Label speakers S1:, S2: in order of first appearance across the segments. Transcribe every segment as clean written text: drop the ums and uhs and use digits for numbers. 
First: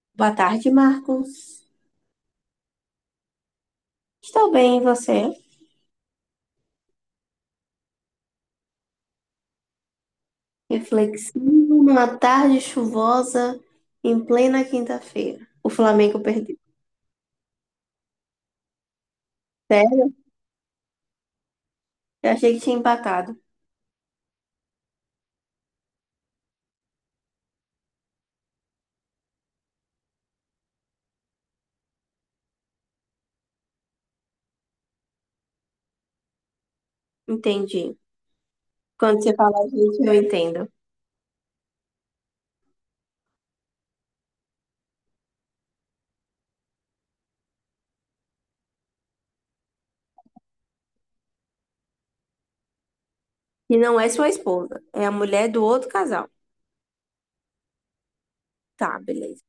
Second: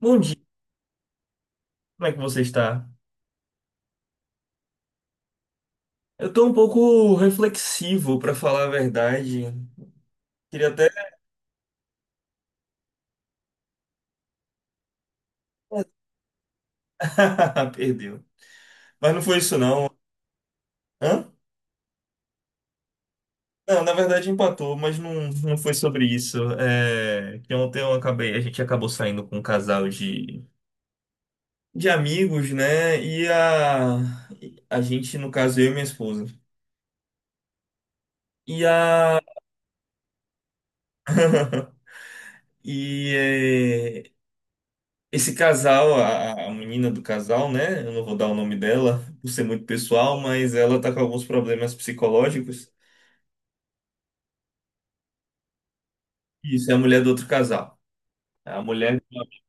S1: Bom
S2: Boa
S1: dia,
S2: tarde, Marcos.
S1: como é que você está?
S2: Estou bem, e você?
S1: Eu tô um pouco reflexivo, para falar a verdade. Queria até.
S2: Reflexivo numa tarde chuvosa em plena quinta-feira. O Flamengo perdeu.
S1: Perdeu. Mas não foi isso, não.
S2: Sério?
S1: Hã?
S2: Eu achei que tinha empatado.
S1: Não, na verdade empatou, mas não, não foi sobre isso. É que ontem eu acabei, a gente acabou saindo com um casal de amigos, né? A gente, no caso, eu e minha esposa.
S2: Entendi.
S1: E a.
S2: Quando você fala gente, eu entendo.
S1: E é, Esse casal, a menina do casal, né? Eu não vou dar o nome dela, por ser muito pessoal, mas ela tá com alguns problemas psicológicos.
S2: E não é sua esposa, é a mulher do outro casal.
S1: Isso é a mulher do outro casal. É A
S2: Tá,
S1: mulher,
S2: beleza.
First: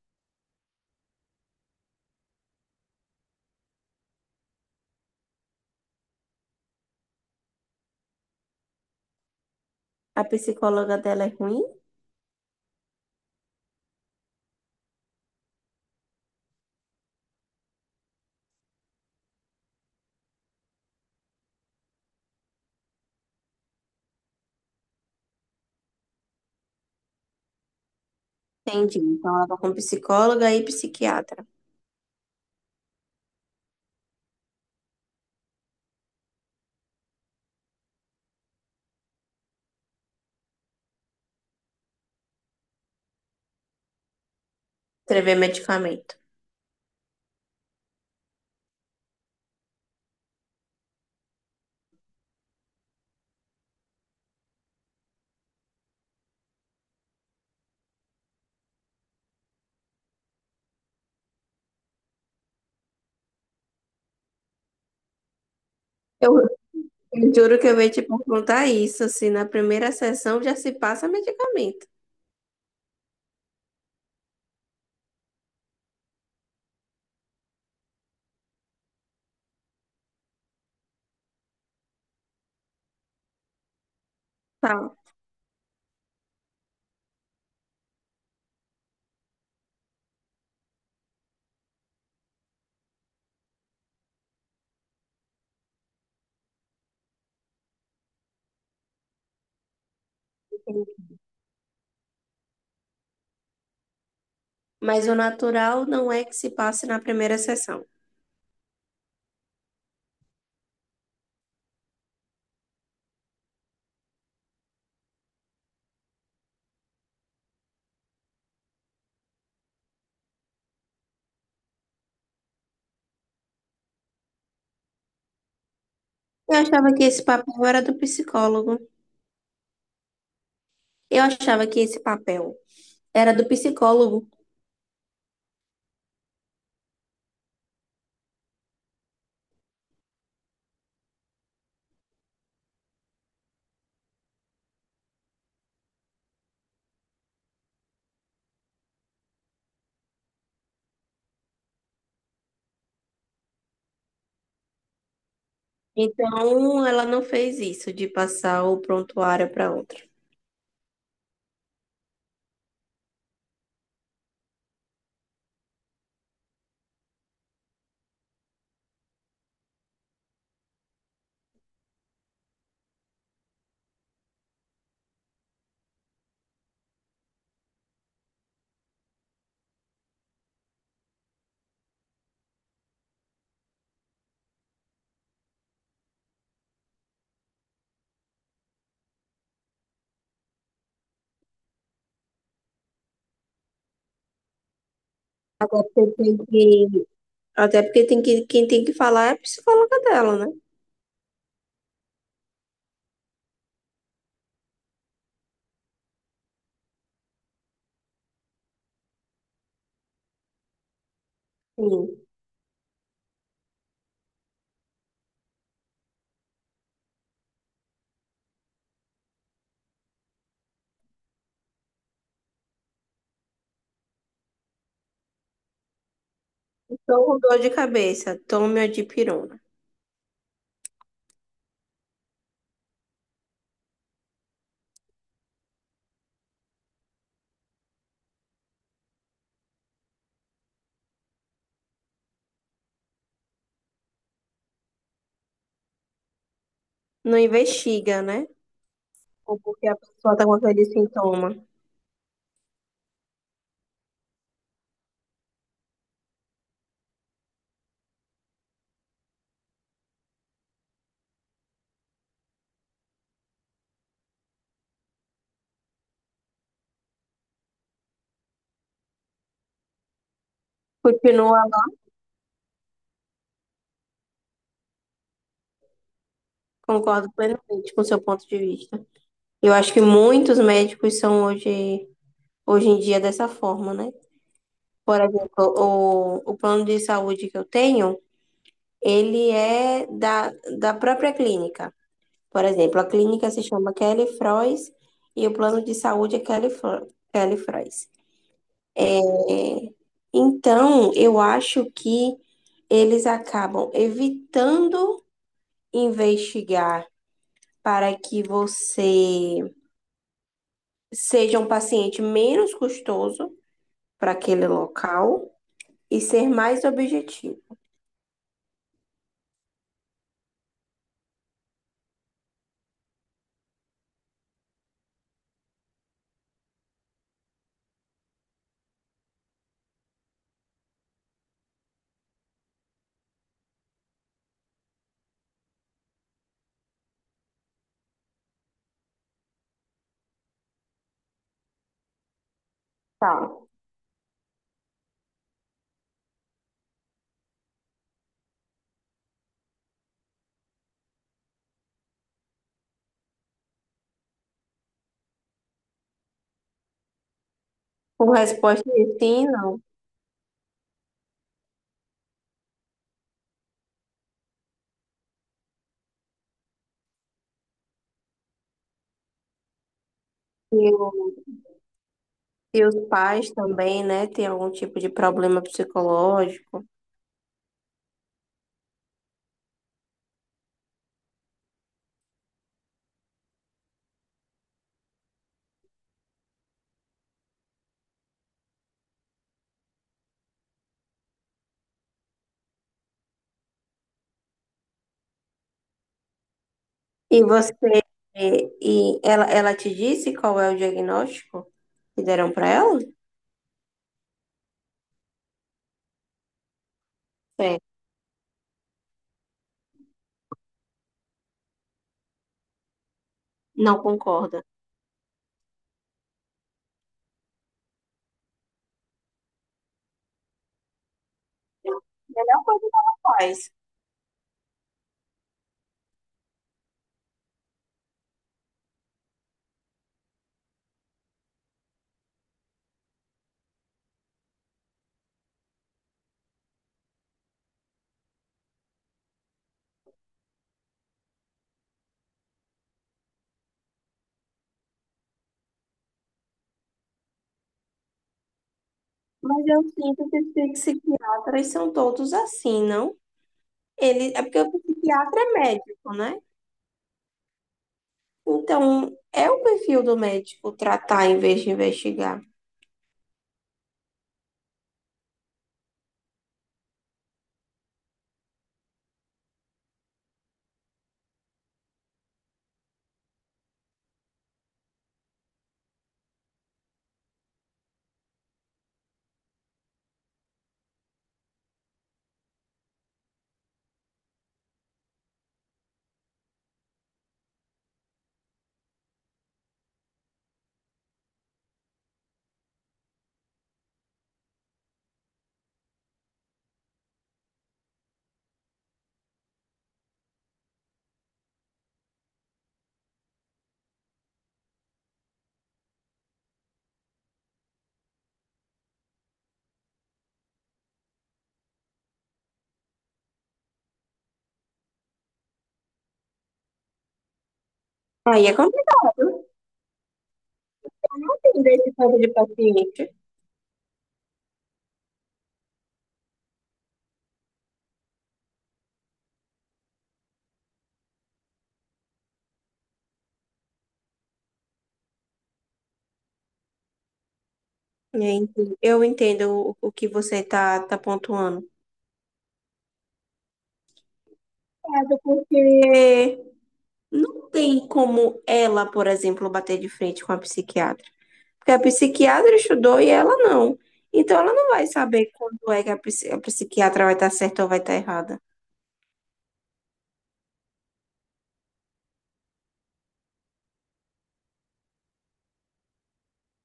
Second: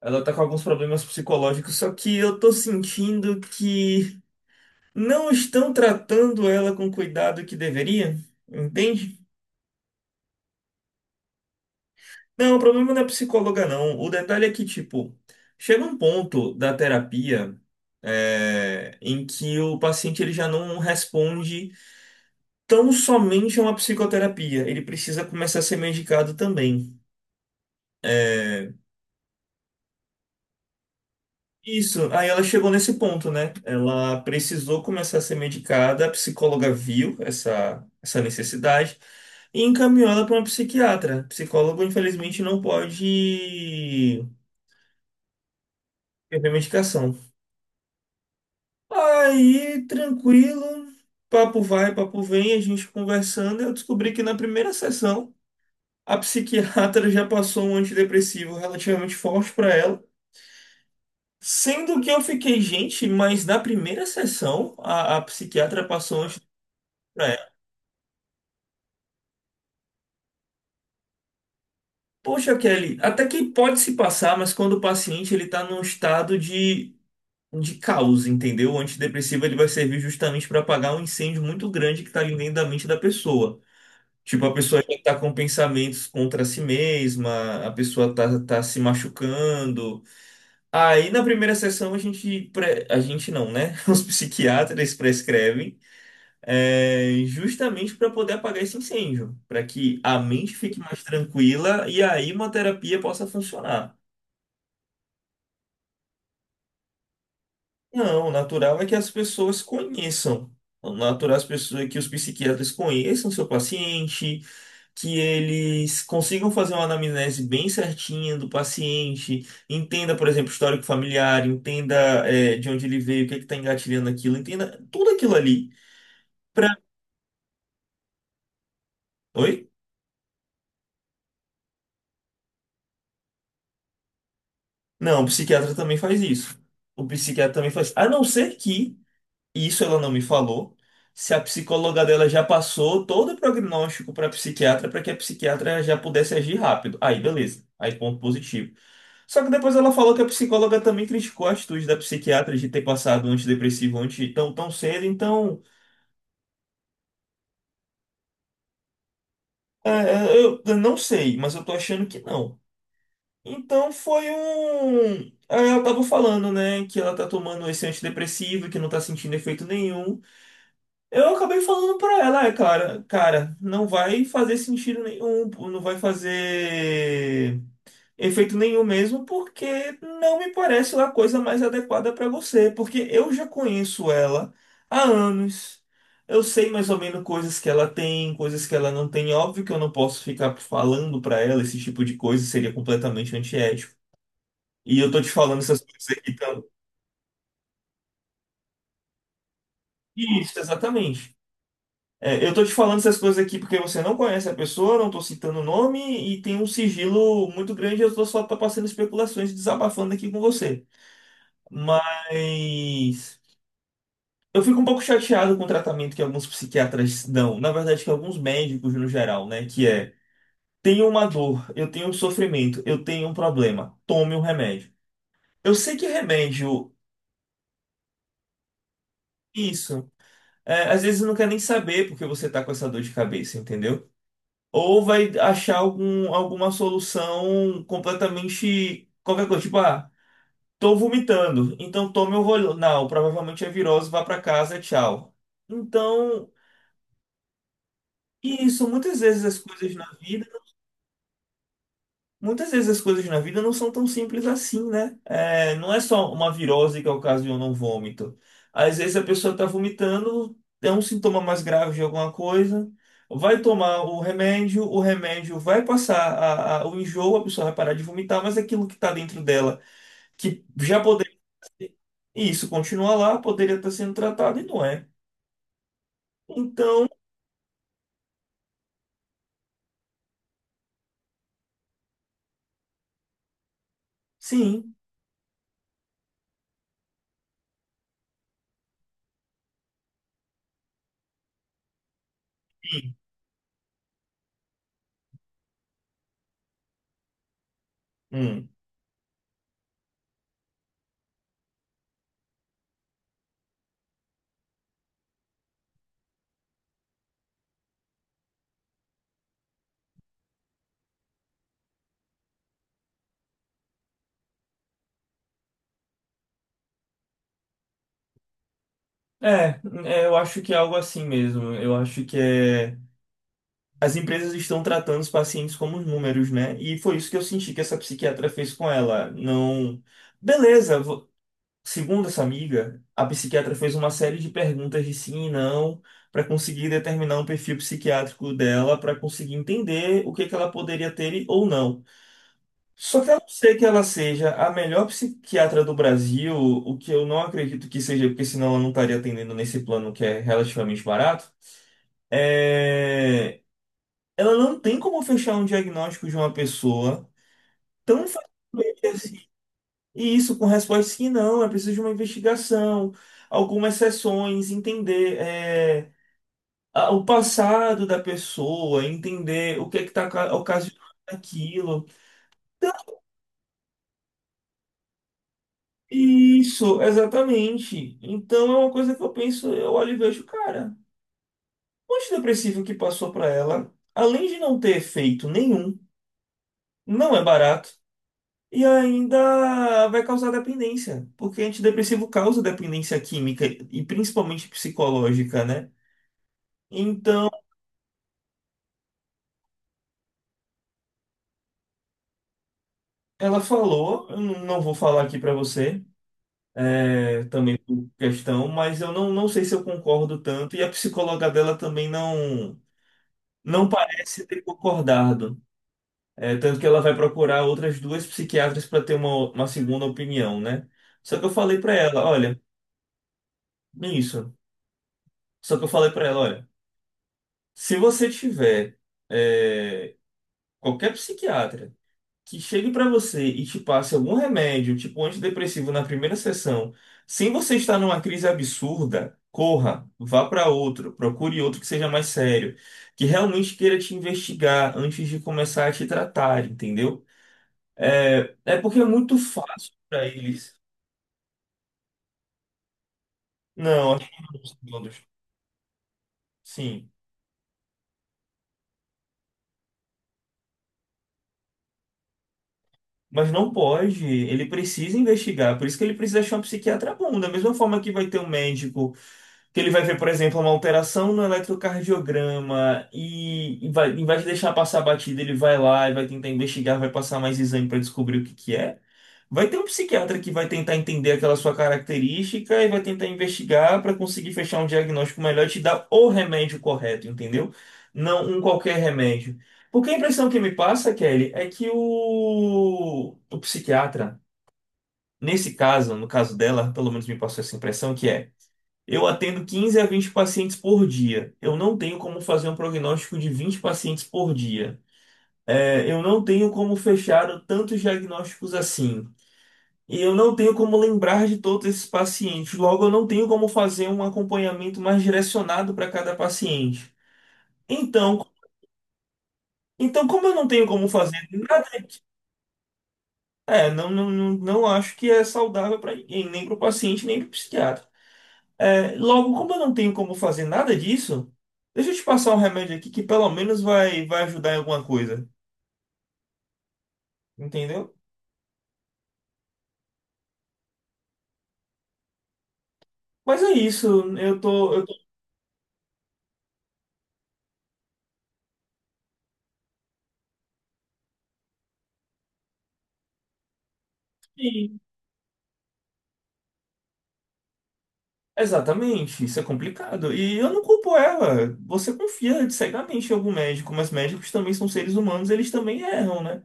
S1: ela tá com alguns problemas psicológicos, só que eu tô sentindo que não estão tratando ela com o cuidado que deveria, entende?
S2: A psicóloga dela é ruim?
S1: Não, o problema não é psicóloga, não. O detalhe é que, tipo, chega um ponto da terapia, em que o paciente ele já não responde tão somente uma psicoterapia. Ele precisa começar a ser medicado também. É,
S2: Entendi. Então ela tá com psicóloga e psiquiatra.
S1: Isso, aí ela chegou nesse ponto, né? Ela precisou começar a ser medicada, a psicóloga viu essa necessidade e encaminhou ela para uma psiquiatra. Psicólogo, infelizmente, não pode
S2: Escrever medicamento.
S1: prescrever medicação. Aí, tranquilo, papo vai, papo vem, a gente conversando, eu descobri que na primeira sessão a psiquiatra já passou um antidepressivo relativamente forte para ela. Sendo que eu fiquei, gente, mas na primeira sessão a psiquiatra passou um
S2: Eu,
S1: estudo pra
S2: eu
S1: ela.
S2: juro que eu ia te perguntar isso, se na primeira sessão já se passa medicamento.
S1: Poxa, Kelly, até que pode se passar, mas quando o paciente ele tá num estado de caos, entendeu? O antidepressivo ele vai servir justamente para apagar um incêndio muito grande que tá ali dentro da mente da pessoa. Tipo, a pessoa
S2: Tá.
S1: já tá com pensamentos contra si mesma, a pessoa tá se machucando. Aí na primeira sessão a gente, a gente não, né? Os psiquiatras prescrevem. Justamente para poder apagar esse incêndio, para que a mente fique mais tranquila e a imunoterapia possa funcionar.
S2: Mas o natural não é que se passe na primeira sessão.
S1: Não, o natural é que as pessoas conheçam. O natural é as pessoas, é que os psiquiatras conheçam seu paciente, que eles consigam fazer uma anamnese bem certinha do paciente, entenda, por exemplo, o histórico familiar, entenda, de onde ele veio, o que está engatilhando aquilo, entenda tudo aquilo ali.
S2: Eu
S1: Pra...
S2: achava que esse papel era do psicólogo.
S1: Oi?
S2: Eu achava que esse papel era do psicólogo.
S1: Não, o psiquiatra também faz isso. O psiquiatra também faz. A não ser que, e isso ela não me falou, se a psicóloga dela já passou todo o prognóstico para a psiquiatra para que a psiquiatra já pudesse agir rápido. Aí, beleza. Aí, ponto positivo. Só que depois ela falou que a psicóloga também criticou a atitude da psiquiatra de ter passado antidepressivo anti tão, tão cedo. Então,
S2: Então, ela não fez isso de passar o prontuário para outra.
S1: eu não sei, mas eu tô achando que não. Então foi um. Aí Ela tava falando, né, que ela tá tomando esse antidepressivo, que não tá sentindo efeito nenhum. Eu acabei falando pra ela, cara, não vai fazer sentido nenhum, não vai fazer efeito nenhum mesmo, porque não me parece a coisa mais adequada pra você, porque eu já conheço ela há anos. Eu sei mais ou menos coisas que ela tem, coisas que ela não tem. Óbvio que eu não posso ficar falando pra ela esse tipo de coisa, seria completamente antiético. E eu tô te falando
S2: Até
S1: essas coisas aqui, então.
S2: porque, até porque tem que, quem tem que falar é a psicóloga dela, né?
S1: Isso, exatamente. É, eu tô te falando essas coisas aqui porque você não conhece a pessoa, não tô citando o nome e tem um sigilo muito grande. Eu tô só tô passando especulações, e desabafando aqui com você.
S2: Sim.
S1: Mas eu fico um pouco chateado com o tratamento que alguns psiquiatras dão, na verdade, que alguns médicos no geral, né? Que é: tenho uma dor, eu tenho um sofrimento, eu tenho um problema, tome um remédio. Eu sei que remédio,
S2: Então, com dor de cabeça, tome a dipirona.
S1: isso, às vezes não quer nem saber porque você tá com essa dor de cabeça, entendeu? Ou vai achar algum, alguma solução completamente qualquer coisa, tipo, ah, tô vomitando, então tome o Rolinal, provavelmente é virose, vá pra casa, tchau. Então,
S2: Não investiga, né?
S1: isso,
S2: Ou porque a pessoa está com aquele sintoma.
S1: Muitas vezes as coisas na vida não são tão simples assim, né? É, não é só uma virose que ocasiona um vômito. Às vezes a pessoa está vomitando, é um sintoma mais grave de alguma coisa, vai tomar o remédio vai passar o enjoo, a pessoa vai parar de vomitar, mas aquilo que está dentro dela, que já poderia.
S2: Continua,
S1: Isso continua lá, poderia estar sendo tratado e não é. Então,
S2: concordo plenamente com o seu ponto de vista. Eu acho que muitos médicos são hoje em dia dessa forma, né?
S1: sim.
S2: Por exemplo, o plano de saúde que eu tenho, ele é da própria clínica. Por exemplo, a clínica se chama Kelly Frois e o plano de saúde é Kelly, Kelly Frois.
S1: Hum.
S2: É, então, eu acho que eles acabam evitando investigar para que você seja um paciente menos custoso para aquele local e ser mais objetivo.
S1: É, eu acho que é algo assim mesmo. Eu acho que é. As empresas estão tratando os pacientes como números, né? E foi isso que eu senti que essa psiquiatra fez com ela. Não. Beleza, segundo essa amiga, a psiquiatra fez uma série de perguntas de sim e não para conseguir determinar um perfil psiquiátrico dela, para conseguir entender o que que ela poderia ter ou não. Só que a não
S2: Tá.
S1: ser que ela seja a melhor psiquiatra do Brasil, o que eu não acredito que seja, porque senão ela não estaria atendendo nesse plano que é relativamente barato. É Ela não tem como fechar um diagnóstico de uma pessoa tão
S2: Com resposta
S1: facilmente
S2: de sim,
S1: assim.
S2: não.
S1: E isso com respostas que não, é preciso de uma investigação, algumas sessões, entender o passado da pessoa, entender o que é que está
S2: E,
S1: ocasionando
S2: o-
S1: aquilo.
S2: e
S1: Então,
S2: os pais também, né, tem algum tipo de problema psicológico.
S1: Isso, exatamente. Então é uma coisa que eu penso, eu olho e vejo, cara, o antidepressivo que passou para ela, além de não ter efeito nenhum, não é barato. E ainda vai causar dependência, porque antidepressivo causa dependência química e principalmente psicológica, né?
S2: E
S1: Então,
S2: você, e ela te disse qual é o diagnóstico que deram para ela?
S1: ela falou, eu não vou falar aqui pra você, também
S2: É,
S1: por questão, mas eu não, não sei se eu concordo tanto, e a psicóloga dela também não, não
S2: não
S1: parece ter
S2: concorda.
S1: concordado. É, tanto que ela vai procurar outras duas psiquiatras para ter uma segunda opinião, né? Só que eu falei pra ela, olha,
S2: Melhor coisa faz.
S1: isso. Só que eu falei pra ela, olha. Se você tiver é, qualquer psiquiatra que chegue para você e te passe algum remédio, tipo antidepressivo na primeira sessão, sem você estar numa crise absurda, corra, vá para outro, procure outro que seja mais sério, que realmente queira te investigar antes de começar a te tratar, entendeu? É porque é muito
S2: Mas eu
S1: fácil para
S2: sinto que os
S1: eles.
S2: psiquiatras são todos assim, não?
S1: Não, acho que
S2: É porque o
S1: não todos.
S2: psiquiatra é médico, né?
S1: Sim.
S2: Então, é o perfil do médico tratar em vez de investigar.
S1: Mas não pode, ele precisa investigar, por isso que ele precisa achar um psiquiatra bom. Da mesma forma que vai ter um médico que ele vai ver, por exemplo, uma alteração no eletrocardiograma e vai, em vez de deixar passar a batida, ele vai lá e vai tentar investigar, vai passar mais exame para descobrir o que que é. Vai ter um psiquiatra que vai tentar entender aquela sua característica e vai tentar investigar para conseguir fechar um diagnóstico melhor e te dar o remédio correto, entendeu? Não um qualquer remédio. Porque a impressão que me passa, Kelly, é que o psiquiatra, nesse caso, no caso dela, pelo menos me passou essa impressão, que é eu atendo 15 a 20 pacientes por dia. Eu não tenho como fazer um prognóstico de 20 pacientes por dia. É, eu não tenho como fechar tantos diagnósticos assim. E eu não tenho como lembrar de todos esses pacientes. Logo, eu não tenho como fazer um acompanhamento mais direcionado para cada paciente.
S2: Aí
S1: Então,
S2: é complicado.
S1: como eu não tenho como
S2: Eu não
S1: fazer
S2: entendo esse
S1: nada,
S2: tipo de paciente.
S1: não acho que é saudável para ninguém, nem para o paciente, nem para o psiquiatra. É, logo, como eu não tenho como fazer nada disso, deixa eu te passar um remédio aqui que pelo menos vai ajudar em alguma coisa, entendeu?
S2: Gente, eu entendo o que você tá pontuando.
S1: Mas é isso, eu tô
S2: Complicado, porque não tem como ela, por exemplo, bater de frente com a psiquiatra. Porque a psiquiatra estudou e ela não. Então ela não vai
S1: aqui.
S2: saber quando é que a psiquiatra vai estar certa ou vai estar errada.
S1: Exatamente, isso é complicado. E eu não culpo ela. Você confia cegamente em algum médico, mas médicos também são seres humanos, eles também erram, né?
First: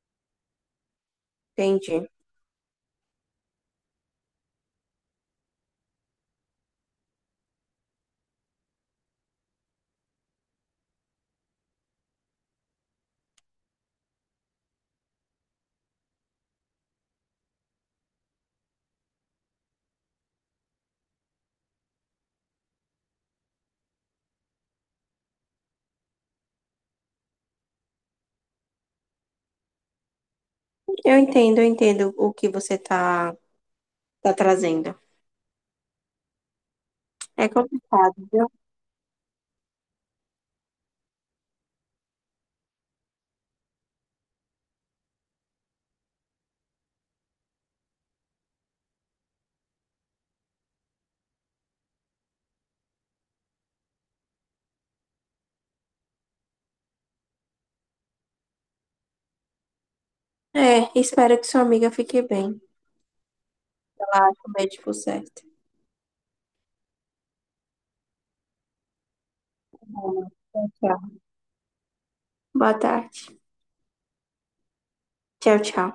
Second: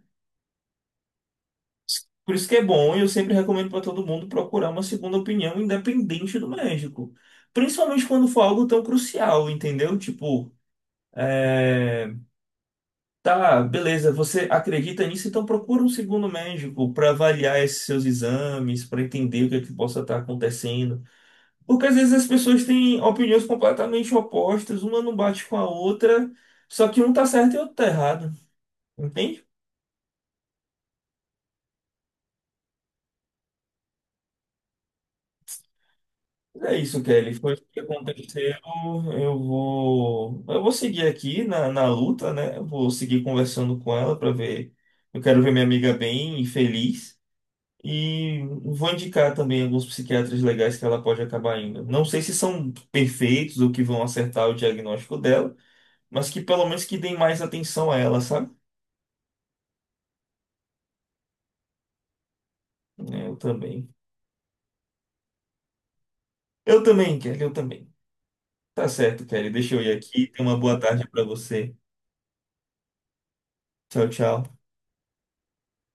S2: Entendi.
S1: Por isso que é bom, e eu sempre recomendo para todo mundo procurar uma segunda opinião independente do médico. Principalmente quando for algo tão crucial, entendeu? Tipo, é, Tá, beleza. Você acredita nisso? Então procura um segundo médico para avaliar esses seus exames, para entender o que é que possa estar acontecendo. Porque às vezes as pessoas têm opiniões completamente opostas, uma não bate com a outra, só que um tá certo e o outro tá errado. Entende?
S2: Eu entendo o que você tá trazendo.
S1: É isso, Kelly.
S2: É
S1: Foi o que
S2: complicado, viu?
S1: aconteceu. Eu vou seguir aqui na luta, né? Eu vou seguir conversando com ela para ver. Eu quero ver minha amiga bem e feliz. E vou indicar também alguns psiquiatras legais que ela pode acabar indo. Não sei se são perfeitos ou que vão acertar o diagnóstico dela, mas que pelo menos que deem mais atenção a ela, sabe?
S2: É, espero que sua amiga fique bem.
S1: Eu também.
S2: Ela ache o médico certo.
S1: Eu também, Kelly, eu também. Tá certo, Kelly. Deixa eu ir aqui. Tenha uma boa tarde pra você.
S2: Boa tarde.
S1: Tchau, tchau.
S2: Tchau, tchau.